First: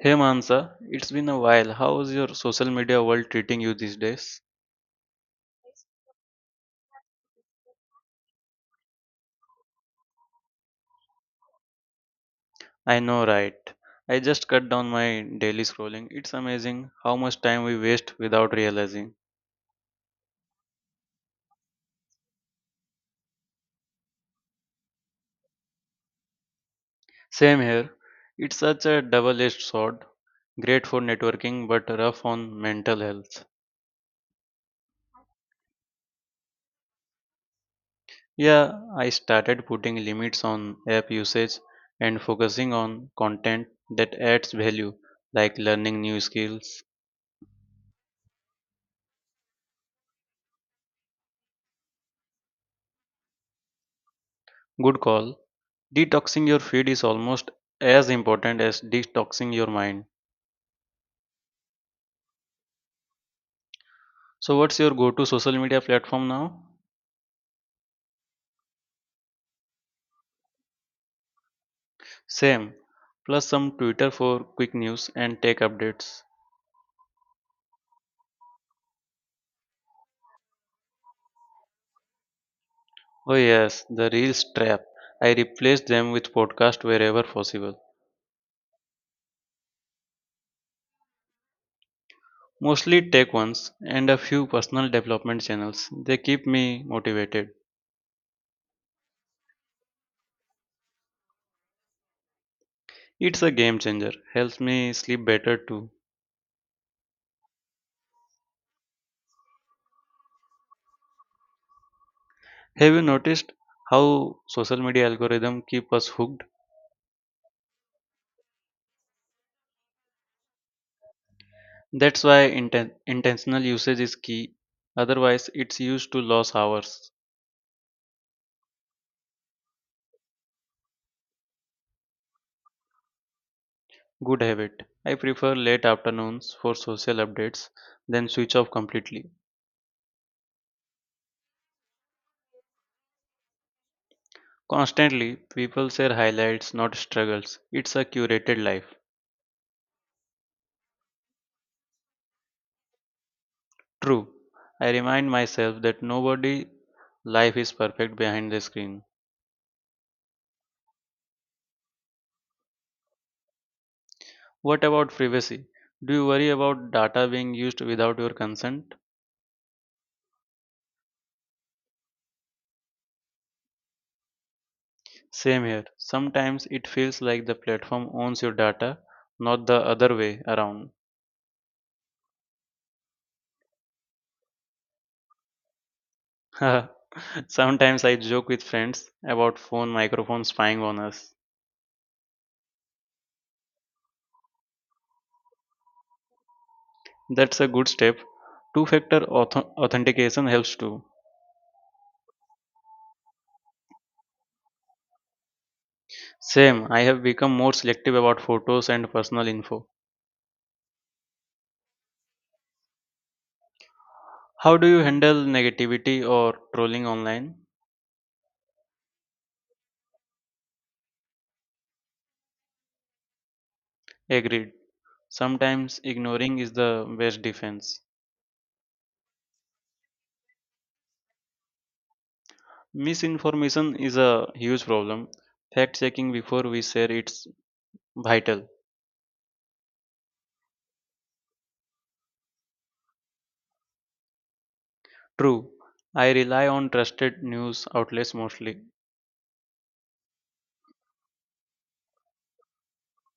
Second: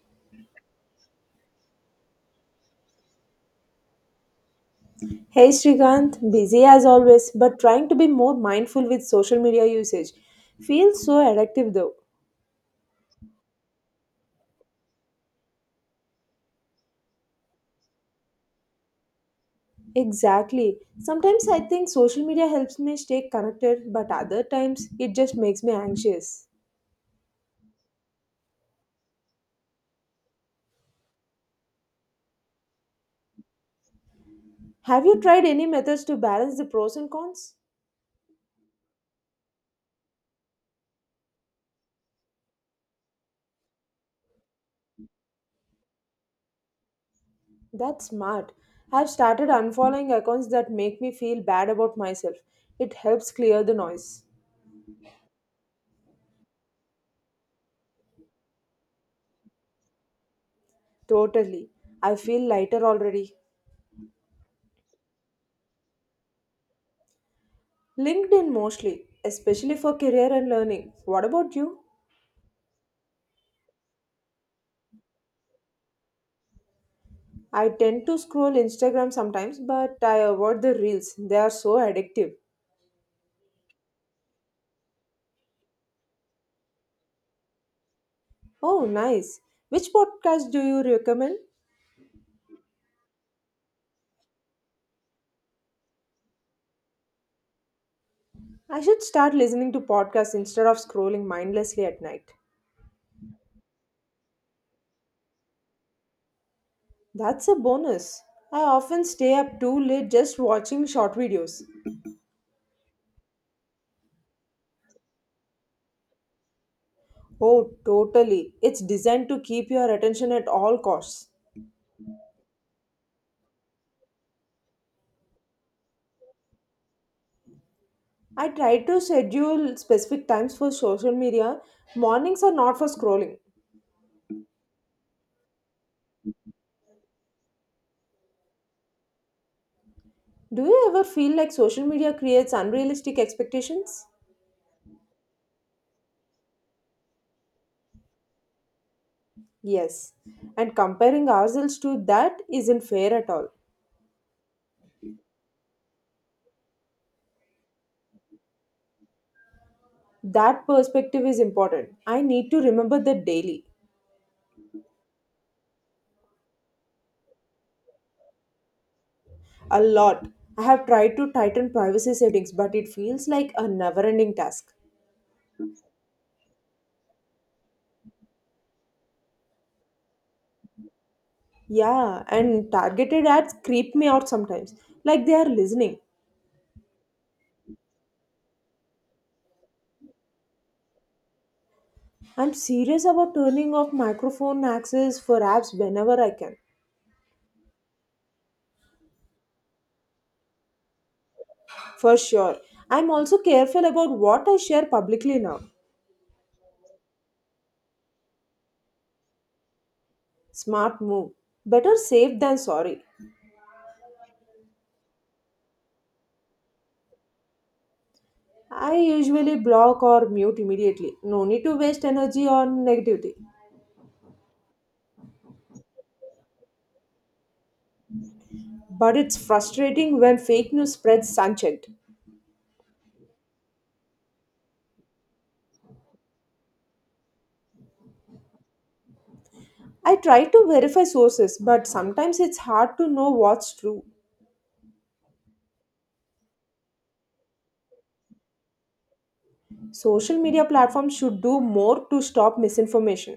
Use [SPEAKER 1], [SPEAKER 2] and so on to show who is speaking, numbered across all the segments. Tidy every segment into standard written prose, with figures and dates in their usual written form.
[SPEAKER 1] Hey Mansa, it's been a while. How's your social media world treating you these days?
[SPEAKER 2] Hey Srikanth, busy as always, but trying to be more mindful with social media usage. Feels so addictive though.
[SPEAKER 1] I know, right? I just cut down my daily scrolling. It's amazing how much time we waste without realizing.
[SPEAKER 2] Exactly. Sometimes I think social media helps me stay connected, but other times it just makes me anxious.
[SPEAKER 1] Same here. It's such a double edged sword. Great for networking, but rough on mental health.
[SPEAKER 2] Have you tried any methods to balance the pros and cons?
[SPEAKER 1] Yeah, I started putting limits on app usage and focusing on content that adds value, like learning new skills.
[SPEAKER 2] That's smart. I've started unfollowing accounts that make me feel bad about myself. It helps clear the noise.
[SPEAKER 1] Good call. Detoxing your feed is almost as important as detoxing your mind.
[SPEAKER 2] Totally. I feel lighter already.
[SPEAKER 1] So, what's your go to social media platform now?
[SPEAKER 2] LinkedIn mostly, especially for career and learning. What about you?
[SPEAKER 1] Same, plus some Twitter for quick news and tech updates.
[SPEAKER 2] I tend to scroll Instagram sometimes, but I avoid the reels. They are so addictive.
[SPEAKER 1] Oh, yes, the Reels trap. I replace them with podcast wherever possible.
[SPEAKER 2] Oh, nice. Which podcast do you recommend?
[SPEAKER 1] Mostly tech ones and a few personal development channels. They keep me motivated.
[SPEAKER 2] I should start listening to podcasts instead of scrolling mindlessly at night.
[SPEAKER 1] It's a game changer. Helps me sleep better too.
[SPEAKER 2] That's a bonus. I often stay up too late just watching short videos.
[SPEAKER 1] Have you noticed how social media algorithm keep us hooked?
[SPEAKER 2] Oh, totally. It's designed to keep your attention at all costs.
[SPEAKER 1] That's why intentional usage is key. Otherwise, it's used to lose hours.
[SPEAKER 2] I try to schedule specific times for social media. Mornings are not for scrolling.
[SPEAKER 1] Good habit. I prefer late afternoons for social updates than switch off completely.
[SPEAKER 2] Do you ever feel like social media creates unrealistic expectations?
[SPEAKER 1] Constantly, people share highlights, not struggles. It's a curated life.
[SPEAKER 2] Yes. And comparing ourselves to that isn't fair at all.
[SPEAKER 1] True. I remind myself that nobody life is perfect behind the screen.
[SPEAKER 2] That perspective is important. I need to remember that daily.
[SPEAKER 1] What about privacy? Do you worry about data being used without your consent?
[SPEAKER 2] A lot. I have tried to tighten privacy settings, but it feels like a never ending task.
[SPEAKER 1] Same here. Sometimes it feels like the platform owns your data, not the other way around.
[SPEAKER 2] Yeah, and targeted ads creep me out sometimes, like they are listening.
[SPEAKER 1] Sometimes I joke with friends about phone microphone spying on us.
[SPEAKER 2] I'm serious about turning off microphone access for apps whenever I can,
[SPEAKER 1] That's a good step. Two factor authentication helps too.
[SPEAKER 2] for sure. I'm also careful about what I share publicly now.
[SPEAKER 1] Same, I have become more selective about photos and personal info.
[SPEAKER 2] Smart move. Better safe than sorry.
[SPEAKER 1] How do you handle negativity or trolling online?
[SPEAKER 2] I usually block or mute immediately. No need to waste energy on negativity.
[SPEAKER 1] Agreed. Sometimes ignoring is the best defense.
[SPEAKER 2] But it's frustrating when fake news spreads unchecked.
[SPEAKER 1] Misinformation is a huge problem. Fact checking before we share it's vital.
[SPEAKER 2] I try to verify sources, but sometimes it's hard to know what's true.
[SPEAKER 1] True, I rely on trusted news outlets mostly.
[SPEAKER 2] Social media platforms should do more to stop misinformation.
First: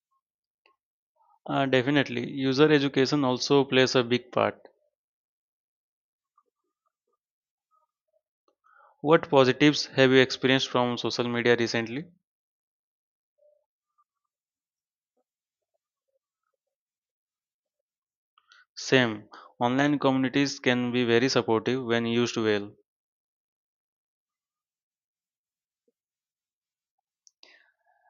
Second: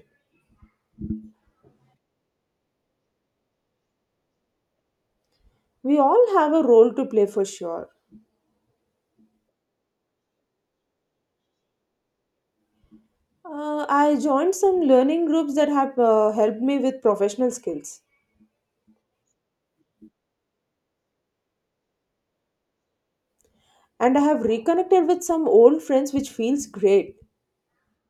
[SPEAKER 1] Definitely, user education also plays a big part.
[SPEAKER 2] We all have a role to play for sure.
[SPEAKER 1] What positives have you experienced from social media recently?
[SPEAKER 2] I joined some learning groups that have helped me with professional skills.
[SPEAKER 1] Same, online communities can be very supportive when used well.
[SPEAKER 2] And I have reconnected with some old friends, which feels great.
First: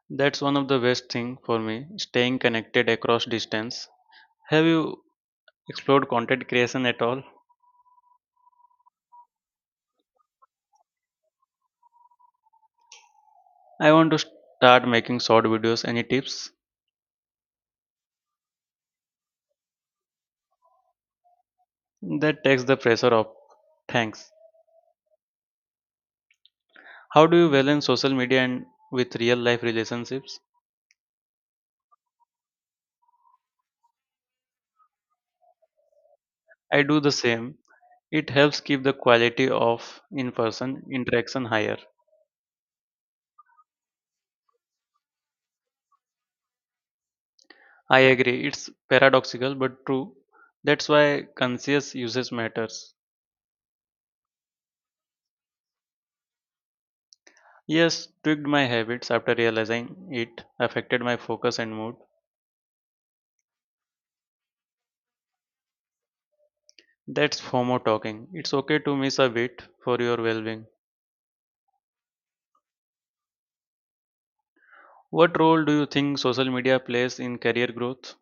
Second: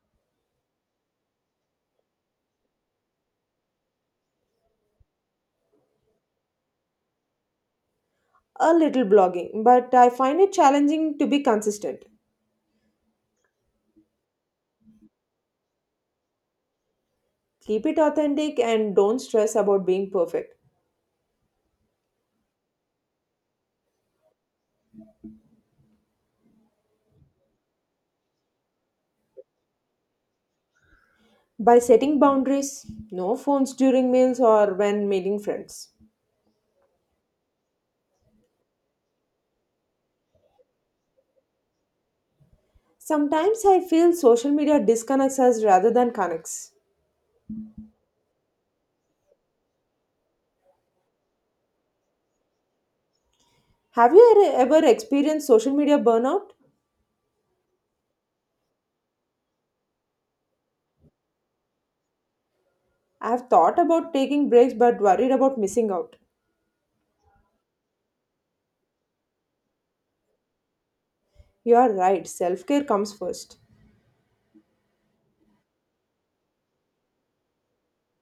[SPEAKER 1] That's one of the best thing for me, staying connected across distance. Have you explored content creation at all?
[SPEAKER 2] A little blogging, but I find it challenging to be consistent.
[SPEAKER 1] I want to start making short videos. Any tips?
[SPEAKER 2] Keep it authentic and don't stress about being perfect.
[SPEAKER 1] That takes the pressure off. Thanks. How do you balance social media and with real life relationships?
[SPEAKER 2] By setting boundaries, no phones during meals or when meeting friends.
[SPEAKER 1] I do the same. It helps keep the quality of in person interaction higher.
[SPEAKER 2] Sometimes I feel social media disconnects us rather than connects.
[SPEAKER 1] I agree. It's paradoxical but true. That's why conscious usage matters.
[SPEAKER 2] Have you ever experienced social media burnout?
[SPEAKER 1] Yes, tweaked my habits after realizing it affected my focus and mood.
[SPEAKER 2] I've thought about taking breaks but worried about missing out.
[SPEAKER 1] That's FOMO talking. It's okay to miss a bit for your well being.
[SPEAKER 2] You are right, self care comes first.
[SPEAKER 1] What role do you think social media plays in career growth?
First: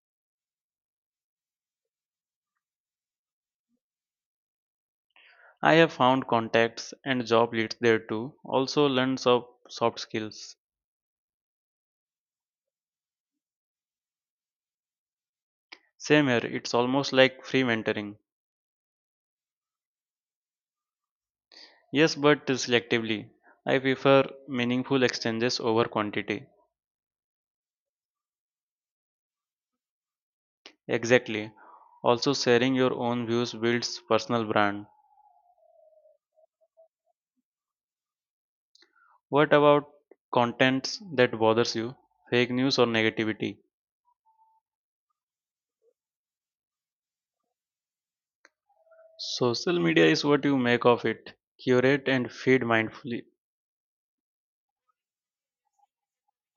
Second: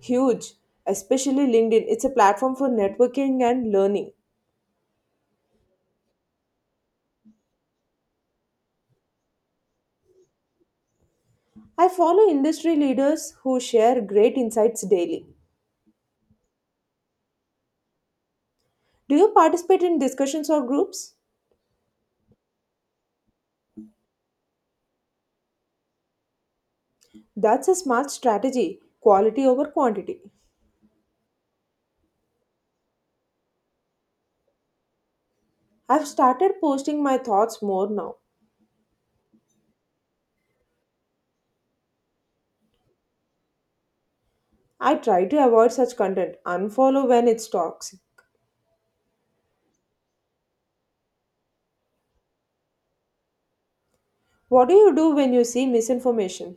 [SPEAKER 2] Huge, especially LinkedIn, it's a platform for networking and learning.
[SPEAKER 1] I have found contacts and job leads there too. Also learns of soft skills.
[SPEAKER 2] I follow industry leaders who share great insights daily.
[SPEAKER 1] Same here, it's almost like free mentoring.
[SPEAKER 2] Do you participate in discussions or groups?
[SPEAKER 1] Yes, but selectively. I prefer meaningful exchanges over quantity.
[SPEAKER 2] That's a smart strategy quality over quantity.
[SPEAKER 1] Exactly. Also sharing your own views builds personal brand.
[SPEAKER 2] I've started posting my thoughts more now.
[SPEAKER 1] What about contents that bothers you? Fake news or negativity?
[SPEAKER 2] I try to avoid such content, unfollow when it's toxic.
[SPEAKER 1] Social media is what you make of it. Curate and feed mindfully.
[SPEAKER 2] What do you do when you see misinformation?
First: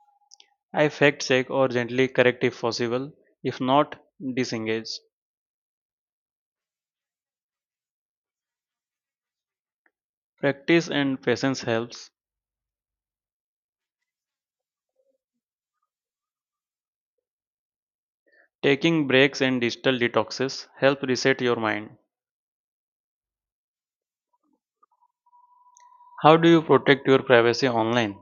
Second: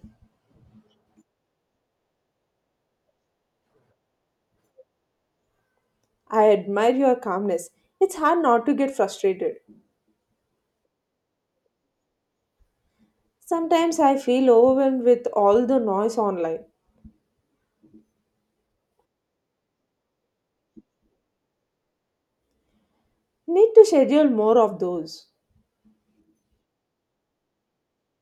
[SPEAKER 1] I fact check or gently correct if possible. If not, disengage.
[SPEAKER 2] I admire your calmness. It's hard not to get frustrated.
[SPEAKER 1] Practice and patience helps.
[SPEAKER 2] Sometimes I feel overwhelmed with all the noise online.
[SPEAKER 1] Taking breaks and digital detoxes help reset your mind.
[SPEAKER 2] Need to schedule more of those.
[SPEAKER 1] How do you protect your privacy online?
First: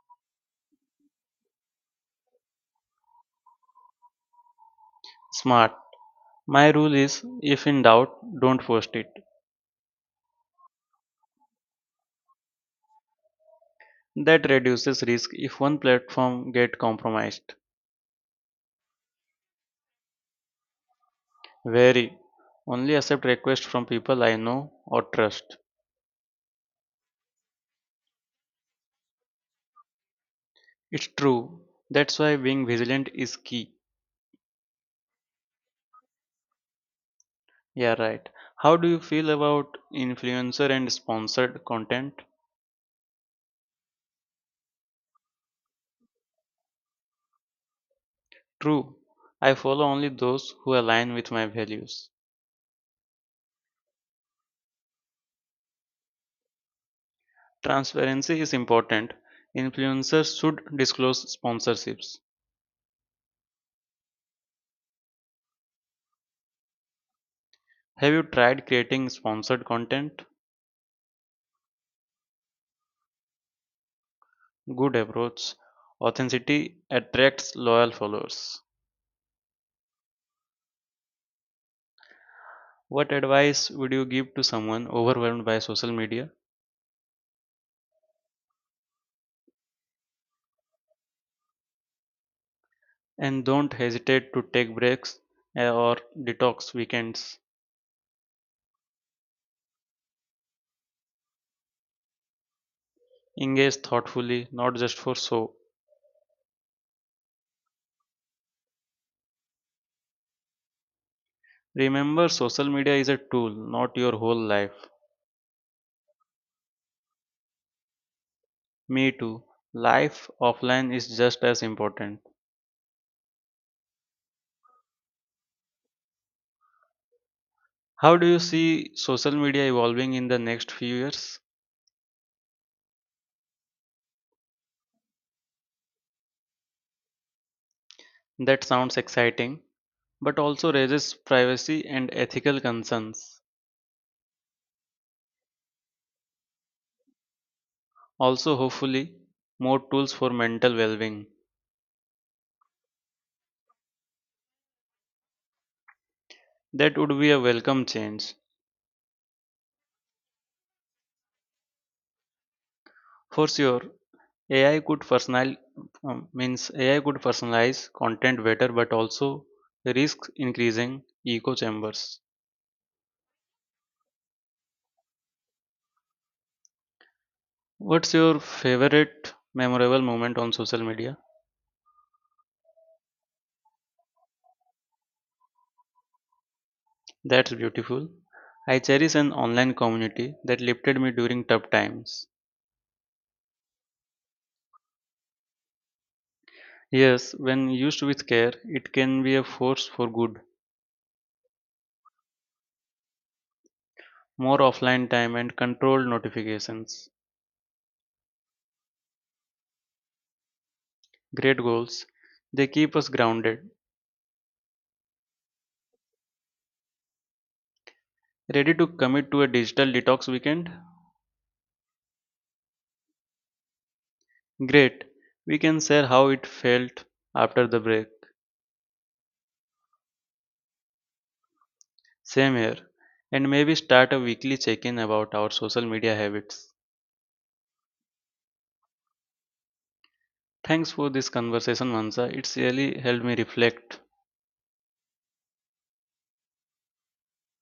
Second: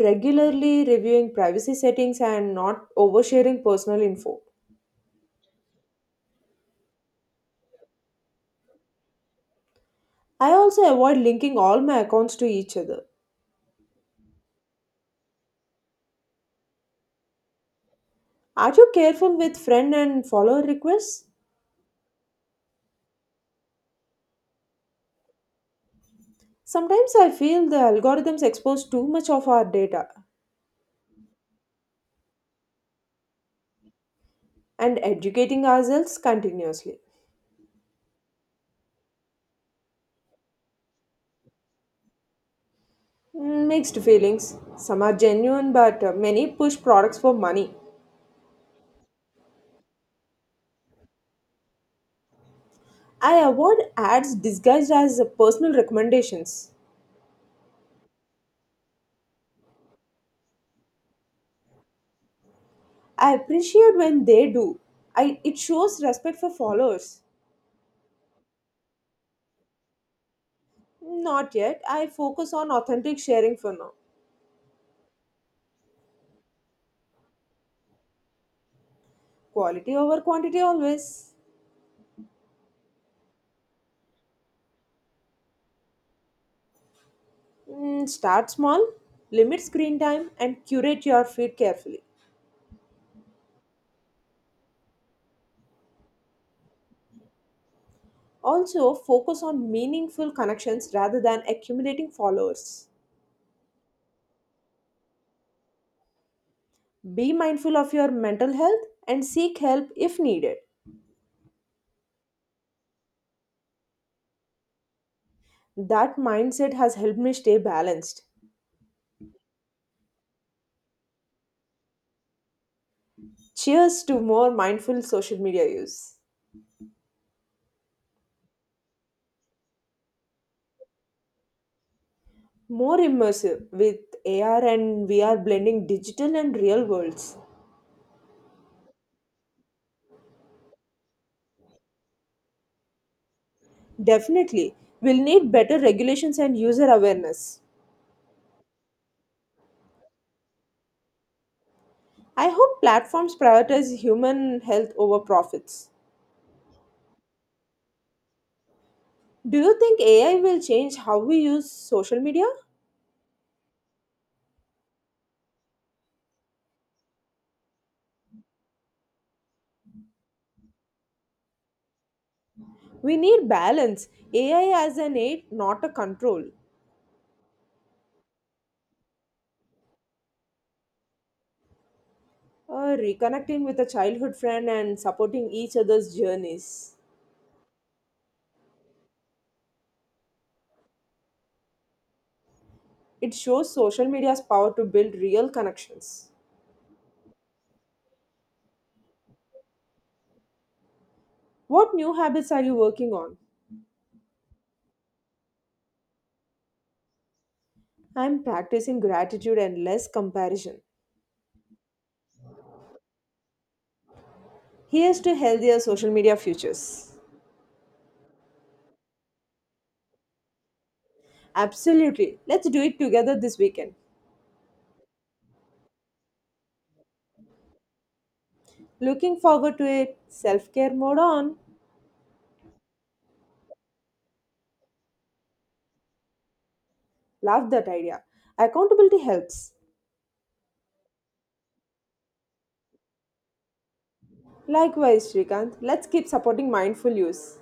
[SPEAKER 2] Regularly reviewing privacy settings and not oversharing personal info.
[SPEAKER 1] Smart. My rule is if in doubt, don't post it.
[SPEAKER 2] I also avoid linking all my accounts to each other.
[SPEAKER 1] That reduces risk if one platform get compromised.
[SPEAKER 2] Are you careful with friend and follower requests?
[SPEAKER 1] Very. Only accept requests from people I know or trust.
[SPEAKER 2] Sometimes I feel the algorithms expose too much of our data
[SPEAKER 1] It's true. That's why being vigilant is key.
[SPEAKER 2] and educating ourselves continuously.
[SPEAKER 1] Yeah, right. How do you feel about influencer and sponsored content?
[SPEAKER 2] Mm, mixed feelings. Some are genuine, but many push products for money.
[SPEAKER 1] True, I follow only those who align with my values.
[SPEAKER 2] I avoid ads disguised as personal recommendations.
[SPEAKER 1] Transparency is important. Influencers should disclose sponsorships.
[SPEAKER 2] I appreciate when they do. It shows respect for followers.
[SPEAKER 1] Have you tried creating sponsored content?
[SPEAKER 2] Not yet. I focus on authentic sharing for now.
[SPEAKER 1] Good approach. Authenticity attracts loyal followers.
[SPEAKER 2] Quality over quantity always.
[SPEAKER 1] What advice would you give to someone overwhelmed by social media?
[SPEAKER 2] Mm, start small, limit screen time, and curate your feed carefully.
[SPEAKER 1] And don't hesitate to take breaks or detox weekends.
[SPEAKER 2] Also, focus on meaningful connections rather than accumulating followers.
[SPEAKER 1] Engage thoughtfully, not just for show.
[SPEAKER 2] Be mindful of your mental health and seek help if needed.
[SPEAKER 1] Remember, social media is a tool, not your whole life.
[SPEAKER 2] That mindset has helped me stay balanced.
[SPEAKER 1] Me too. Life offline is just as important.
[SPEAKER 2] Cheers to more mindful social media use.
[SPEAKER 1] How do you see social media evolving in the next few years?
[SPEAKER 2] More immersive with AR and VR blending digital and real worlds.
[SPEAKER 1] That sounds exciting, but also raises privacy and ethical concerns.
[SPEAKER 2] Definitely, we'll need better regulations and user awareness.
[SPEAKER 1] Also, hopefully, more tools for mental well being.
[SPEAKER 2] I hope platforms prioritize human health over profits.
[SPEAKER 1] That would be a welcome change.
[SPEAKER 2] Do you think AI will change how we use social media?
[SPEAKER 1] For sure, AI could personal um, means AI could personalize content better, but also risks increasing echo chambers.
[SPEAKER 2] We need balance. AI as an aid, not a control.
[SPEAKER 1] What's your favorite memorable moment on social media?
[SPEAKER 2] Reconnecting with a childhood friend and supporting each other's journeys.
[SPEAKER 1] That's beautiful. I cherish an online community that lifted me during tough times.
[SPEAKER 2] It shows social media's power to build real connections.
[SPEAKER 1] Yes, when used with care, it can be a force for good.
[SPEAKER 2] What new habits are you working on?
[SPEAKER 1] More offline time and controlled notifications.
[SPEAKER 2] I'm practicing gratitude and less comparison.
[SPEAKER 1] Great goals. They keep us grounded.
[SPEAKER 2] Here's to healthier social media futures.
[SPEAKER 1] Ready to commit to a digital detox weekend?
[SPEAKER 2] Absolutely. Let's do it together this weekend.
[SPEAKER 1] Great. We can share how it felt after the break.
[SPEAKER 2] Looking forward to it. Self care mode on.
[SPEAKER 1] Same here. And maybe start a weekly check in about our social media habits.
[SPEAKER 2] Love that idea. Accountability helps.
[SPEAKER 1] Thanks for this conversation, Mansa. It's really helped me reflect.
[SPEAKER 2] Likewise, Srikanth, let's keep supporting mindful use.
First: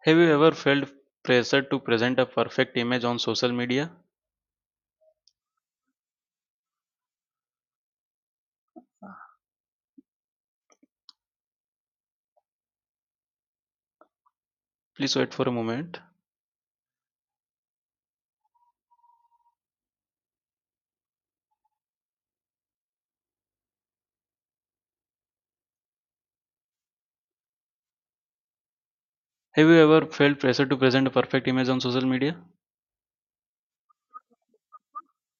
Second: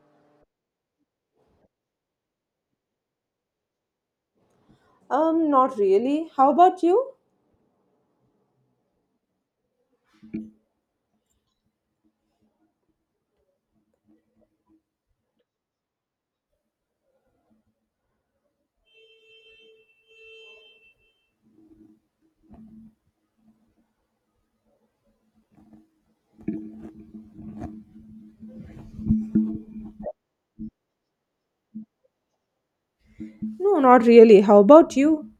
[SPEAKER 1] Have you ever felt pressure to present a perfect image on social media?
[SPEAKER 2] Not really. How about you?
[SPEAKER 1] Please wait for a moment. Have you ever felt pressure to present a perfect image on social media?
[SPEAKER 2] No, not really. How about you?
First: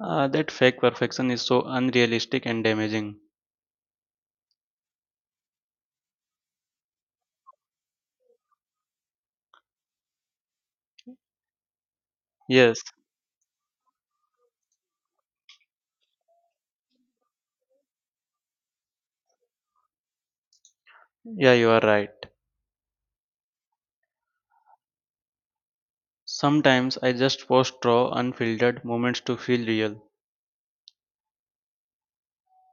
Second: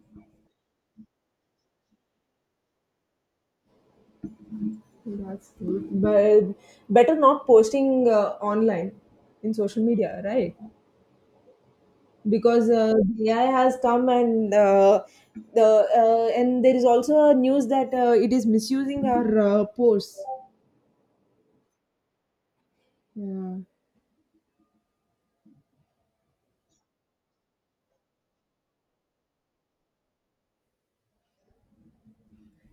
[SPEAKER 1] Ah, that fake perfection is so unrealistic and damaging.
[SPEAKER 2] That's good. But better not posting online in social media, right? Because
[SPEAKER 1] Yes,
[SPEAKER 2] AI has come the and there is also news that it is misusing our posts.
[SPEAKER 1] yeah, you are right.
[SPEAKER 2] Yeah.
[SPEAKER 1] Sometimes I just post raw, unfiltered moments to feel real.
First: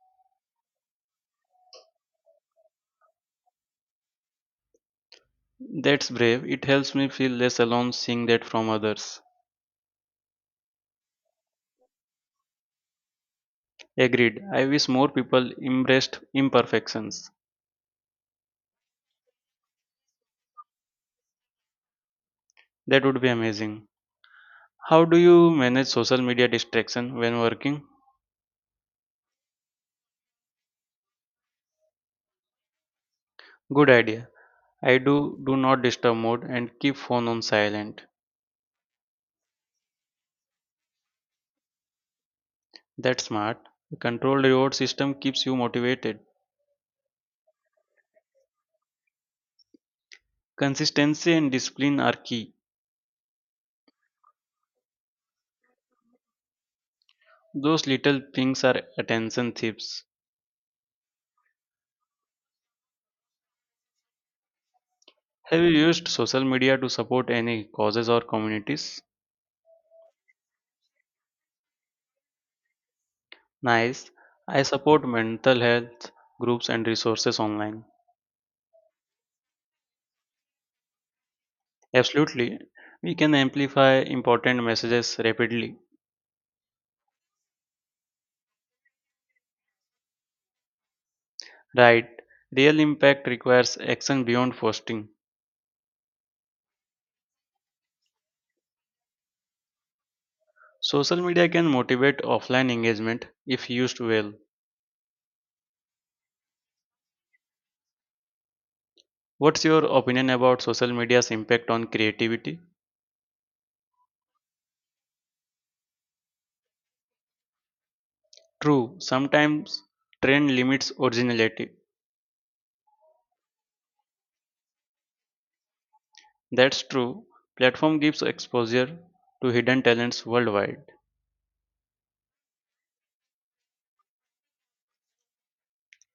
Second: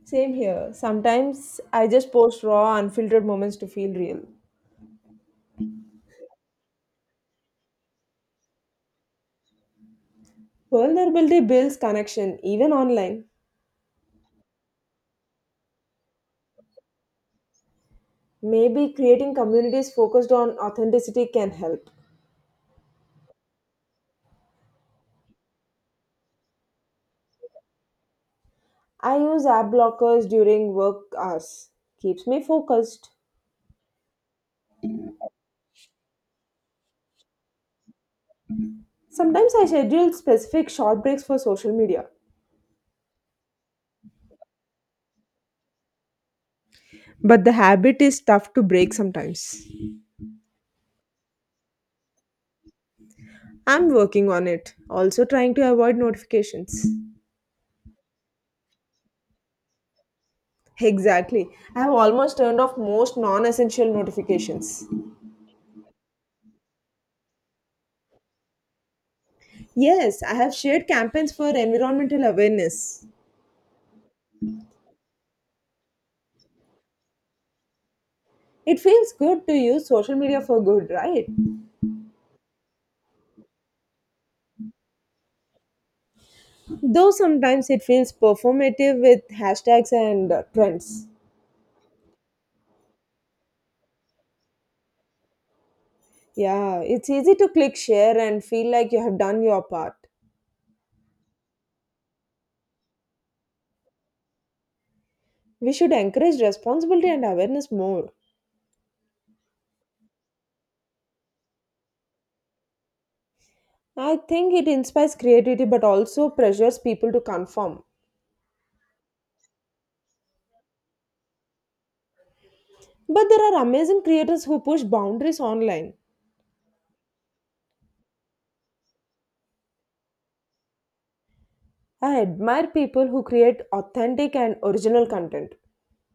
[SPEAKER 2] Same here. Sometimes I just post raw, unfiltered moments to feel real.
[SPEAKER 1] That's brave. It helps me feel less alone seeing that from others.
[SPEAKER 2] Vulnerability builds connection, even online.
[SPEAKER 1] Agreed. I wish more people embraced imperfections.
[SPEAKER 2] Maybe creating communities focused on authenticity can help.
[SPEAKER 1] That would be amazing. How do you manage social media distraction when working?
[SPEAKER 2] I use app blockers during work hours. Keeps me focused.
[SPEAKER 1] Good idea. I do not disturb mode and keep phone on silent.
[SPEAKER 2] Sometimes I schedule specific short breaks for social media.
[SPEAKER 1] That's smart. A controlled reward system keeps you motivated.
[SPEAKER 2] But the habit is tough to break sometimes.
[SPEAKER 1] Consistency and discipline are key.
[SPEAKER 2] I'm working on it. Also trying to avoid notifications.
[SPEAKER 1] Those little things are attention thieves.
[SPEAKER 2] Exactly. I have almost turned off most non essential notifications.
[SPEAKER 1] Have you used social media to support any causes or communities?
[SPEAKER 2] Yes, I have shared campaigns for environmental awareness.
[SPEAKER 1] Nice. I support mental health groups and resources online.
[SPEAKER 2] It feels good to use social media for good, right?
[SPEAKER 1] Absolutely. We can amplify important messages rapidly.
[SPEAKER 2] Though sometimes it feels performative with hashtags and trends.
[SPEAKER 1] Right. Real impact requires action beyond posting.
[SPEAKER 2] Yeah, it's easy to click share and feel like you have done your part.
[SPEAKER 1] Social media can motivate offline engagement if used well.
[SPEAKER 2] We should encourage responsibility and awareness more.
[SPEAKER 1] What's your opinion about social media's impact on creativity?
[SPEAKER 2] I think it inspires creativity but also pressures people to conform.
[SPEAKER 1] True, sometimes trend limits originality.
[SPEAKER 2] But there are amazing creators who push boundaries online.
[SPEAKER 1] That's true. Platform gives exposure to hidden talents worldwide.
[SPEAKER 2] I admire people who create authentic and original content.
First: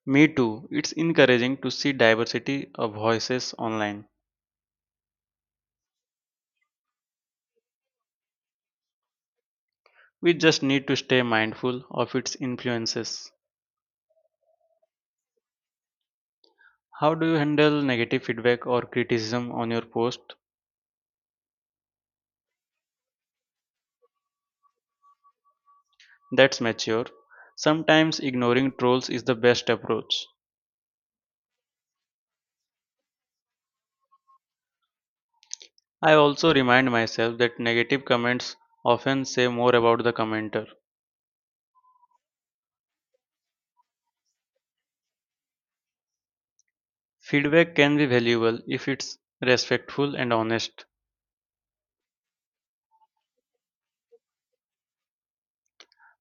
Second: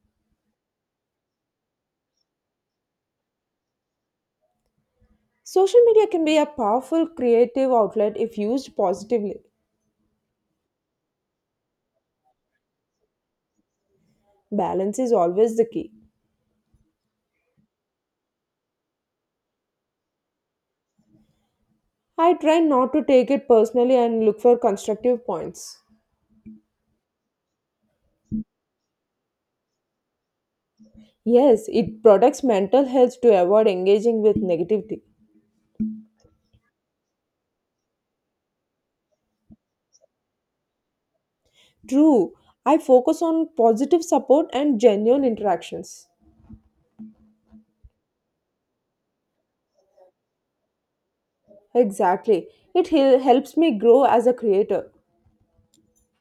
[SPEAKER 1] Me too. It's encouraging to see diversity of voices online.
[SPEAKER 2] Social media can be a powerful creative outlet if used positively.
[SPEAKER 1] We just need to stay mindful of its influences.
[SPEAKER 2] Balance is always the key.
[SPEAKER 1] How do you handle negative feedback or criticism on your post?
[SPEAKER 2] I try not to take it personally and look for constructive points.
[SPEAKER 1] That's mature. Sometimes ignoring trolls is the best approach.
[SPEAKER 2] Yes, it protects mental health to avoid engaging with negativity.
[SPEAKER 1] I also remind myself that negative comments often say more about the commenter.
[SPEAKER 2] True, I focus on positive support and genuine interactions.
[SPEAKER 1] Feedback can be valuable if it's respectful and honest.
[SPEAKER 2] Exactly. It helps me grow as a creator.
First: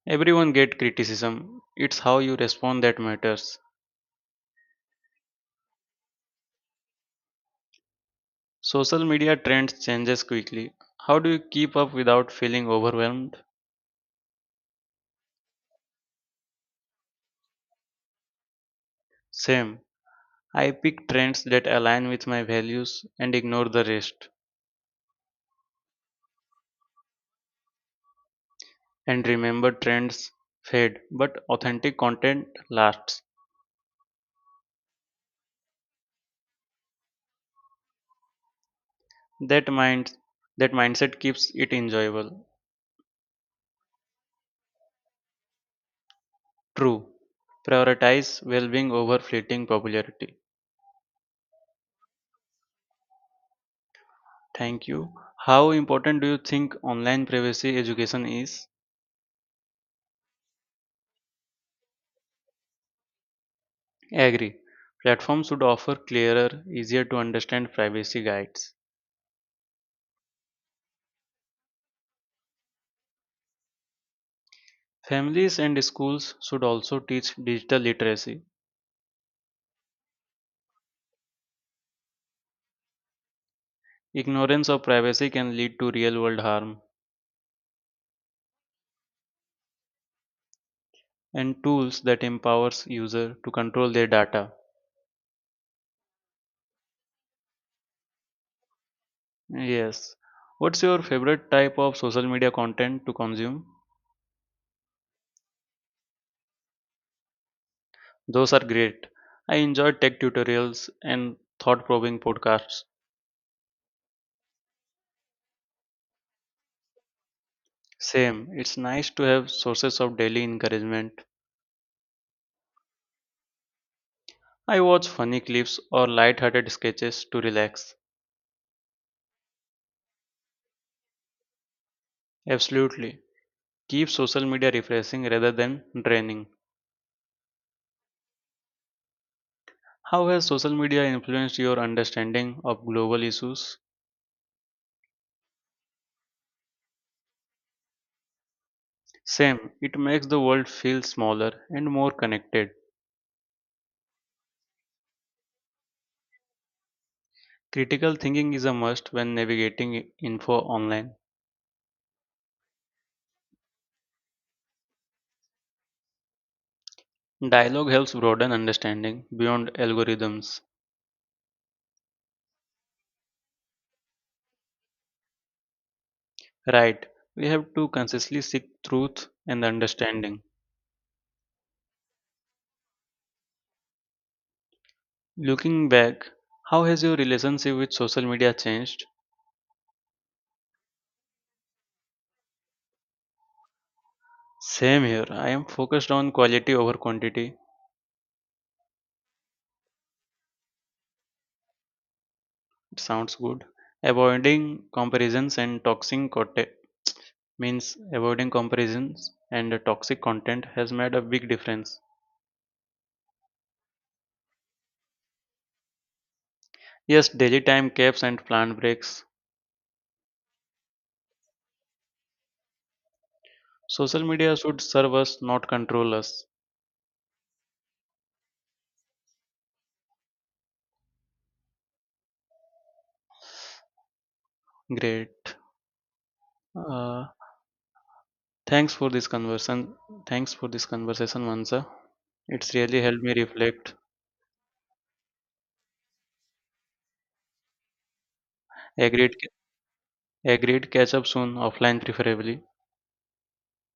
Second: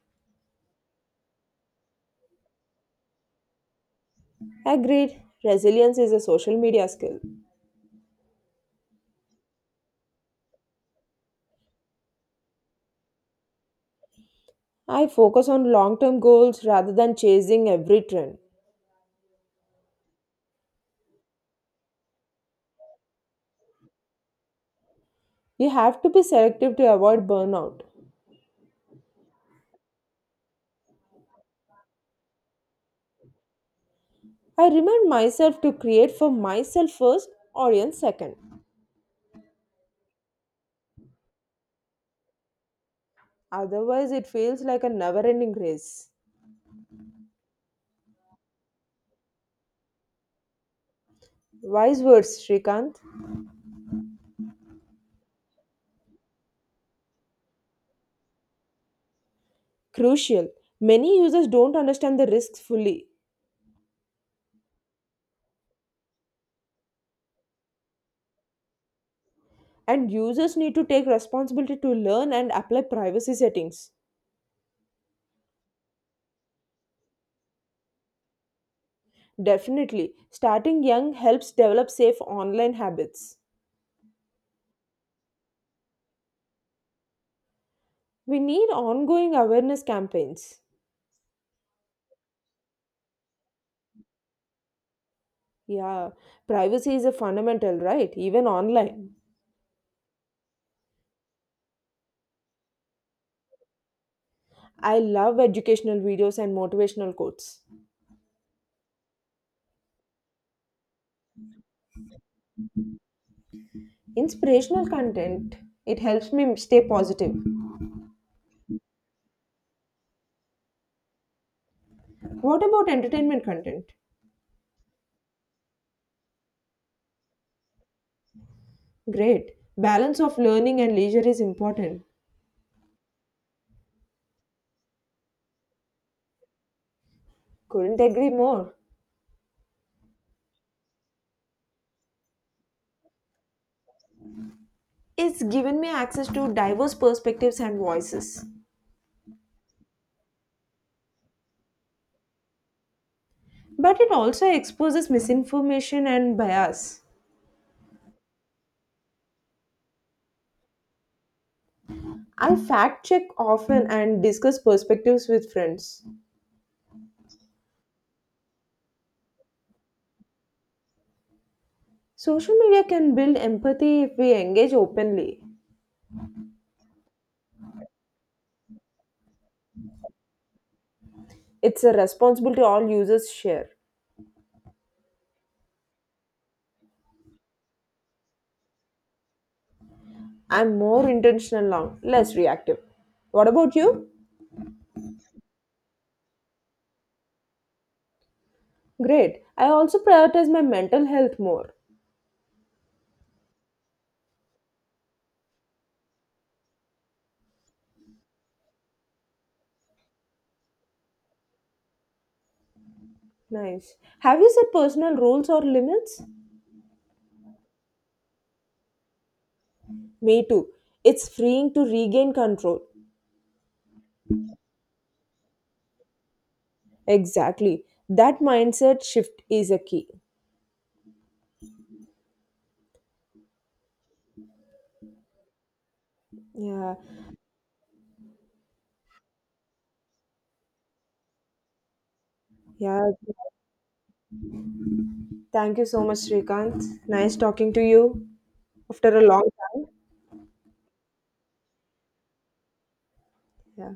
[SPEAKER 1] Everyone get criticism. It's how you respond that matters.
[SPEAKER 2] Agreed, resilience is a social media skill.
[SPEAKER 1] Social media trends changes quickly. How do you keep up without feeling overwhelmed?
[SPEAKER 2] I focus on long term goals rather than chasing every trend.
[SPEAKER 1] Same. I pick trends that align with my values and ignore the rest.
[SPEAKER 2] You have to be selective to avoid burnout.
[SPEAKER 1] And remember trends fade, but authentic content lasts.
[SPEAKER 2] I remind myself to create for myself first, audience second.
[SPEAKER 1] That mind that mindset keeps it enjoyable.
[SPEAKER 2] Otherwise, it feels like a never ending race.
[SPEAKER 1] True. Prioritize well-being over fleeting popularity.
[SPEAKER 2] Wise words, Srikanth.
[SPEAKER 1] Thank you. How important do you think online privacy education is?
[SPEAKER 2] Crucial. Many users don't understand the risks fully,
[SPEAKER 1] I agree. Platforms should offer clearer, easier to understand privacy guides.
[SPEAKER 2] and users need to take responsibility to learn and apply privacy settings.
[SPEAKER 1] Families and schools should also teach digital literacy.
[SPEAKER 2] Definitely, starting young helps develop safe online habits.
[SPEAKER 1] Ignorance of privacy can lead to real world harm
[SPEAKER 2] We need ongoing awareness campaigns.
[SPEAKER 1] and tools that empowers user to control their data.
[SPEAKER 2] Yeah, privacy is a fundamental, right? Even online.
[SPEAKER 1] Yes. What's your favorite type of social media content to consume?
[SPEAKER 2] I love educational videos and motivational quotes.
[SPEAKER 1] Those are great. I enjoy tech tutorials and thought-provoking podcasts.
[SPEAKER 2] Inspirational content, it helps me stay positive.
[SPEAKER 1] Same. It's nice to have sources of daily encouragement.
[SPEAKER 2] What about entertainment content?
[SPEAKER 1] I watch funny clips or light-hearted sketches to relax.
[SPEAKER 2] Great. Balance of learning and leisure is important.
[SPEAKER 1] Absolutely. Keep social media refreshing rather than draining.
[SPEAKER 2] Couldn't agree more.
[SPEAKER 1] How has social media influenced your understanding of global issues?
[SPEAKER 2] It's given me access to diverse perspectives and voices.
[SPEAKER 1] Same, it makes the world feel smaller and more connected.
[SPEAKER 2] But it also exposes misinformation and bias.
[SPEAKER 1] Critical thinking is a must when navigating info online.
[SPEAKER 2] I fact check often and discuss perspectives with friends.
[SPEAKER 1] Dialogue helps broaden understanding beyond algorithms.
[SPEAKER 2] Social media can build empathy if we engage openly.
[SPEAKER 1] Right, we have to consciously seek truth and understanding.
[SPEAKER 2] It's a responsibility all users share.
[SPEAKER 1] Looking back, how has your relationship with social media changed?
[SPEAKER 2] I'm more intentional now, less reactive. What about you?
[SPEAKER 1] Same here. I am focused on quality over quantity.
[SPEAKER 2] Great. I also prioritize my mental health more.
[SPEAKER 1] It sounds good. Avoiding comparisons and toxic content Avoiding comparisons and toxic content has made a big difference.
[SPEAKER 2] Nice. Have you set personal rules or limits?
[SPEAKER 1] Yes, daily time caps and planned breaks.
[SPEAKER 2] Me too. It's freeing to regain control.
[SPEAKER 1] Social media should serve us, not control us.
[SPEAKER 2] Exactly. That mindset shift is a key.
[SPEAKER 1] Great.
[SPEAKER 2] Yeah.
[SPEAKER 1] Uh, thanks for this conversation. Thanks for this conversation, Mansa. It's really
[SPEAKER 2] Yeah.
[SPEAKER 1] helped me reflect.
[SPEAKER 2] Thank you so much, Srikanth. Nice talking to you after a
[SPEAKER 1] Agreed
[SPEAKER 2] long time.
[SPEAKER 1] Agreed, catch up soon, offline preferably.
[SPEAKER 2] Yeah.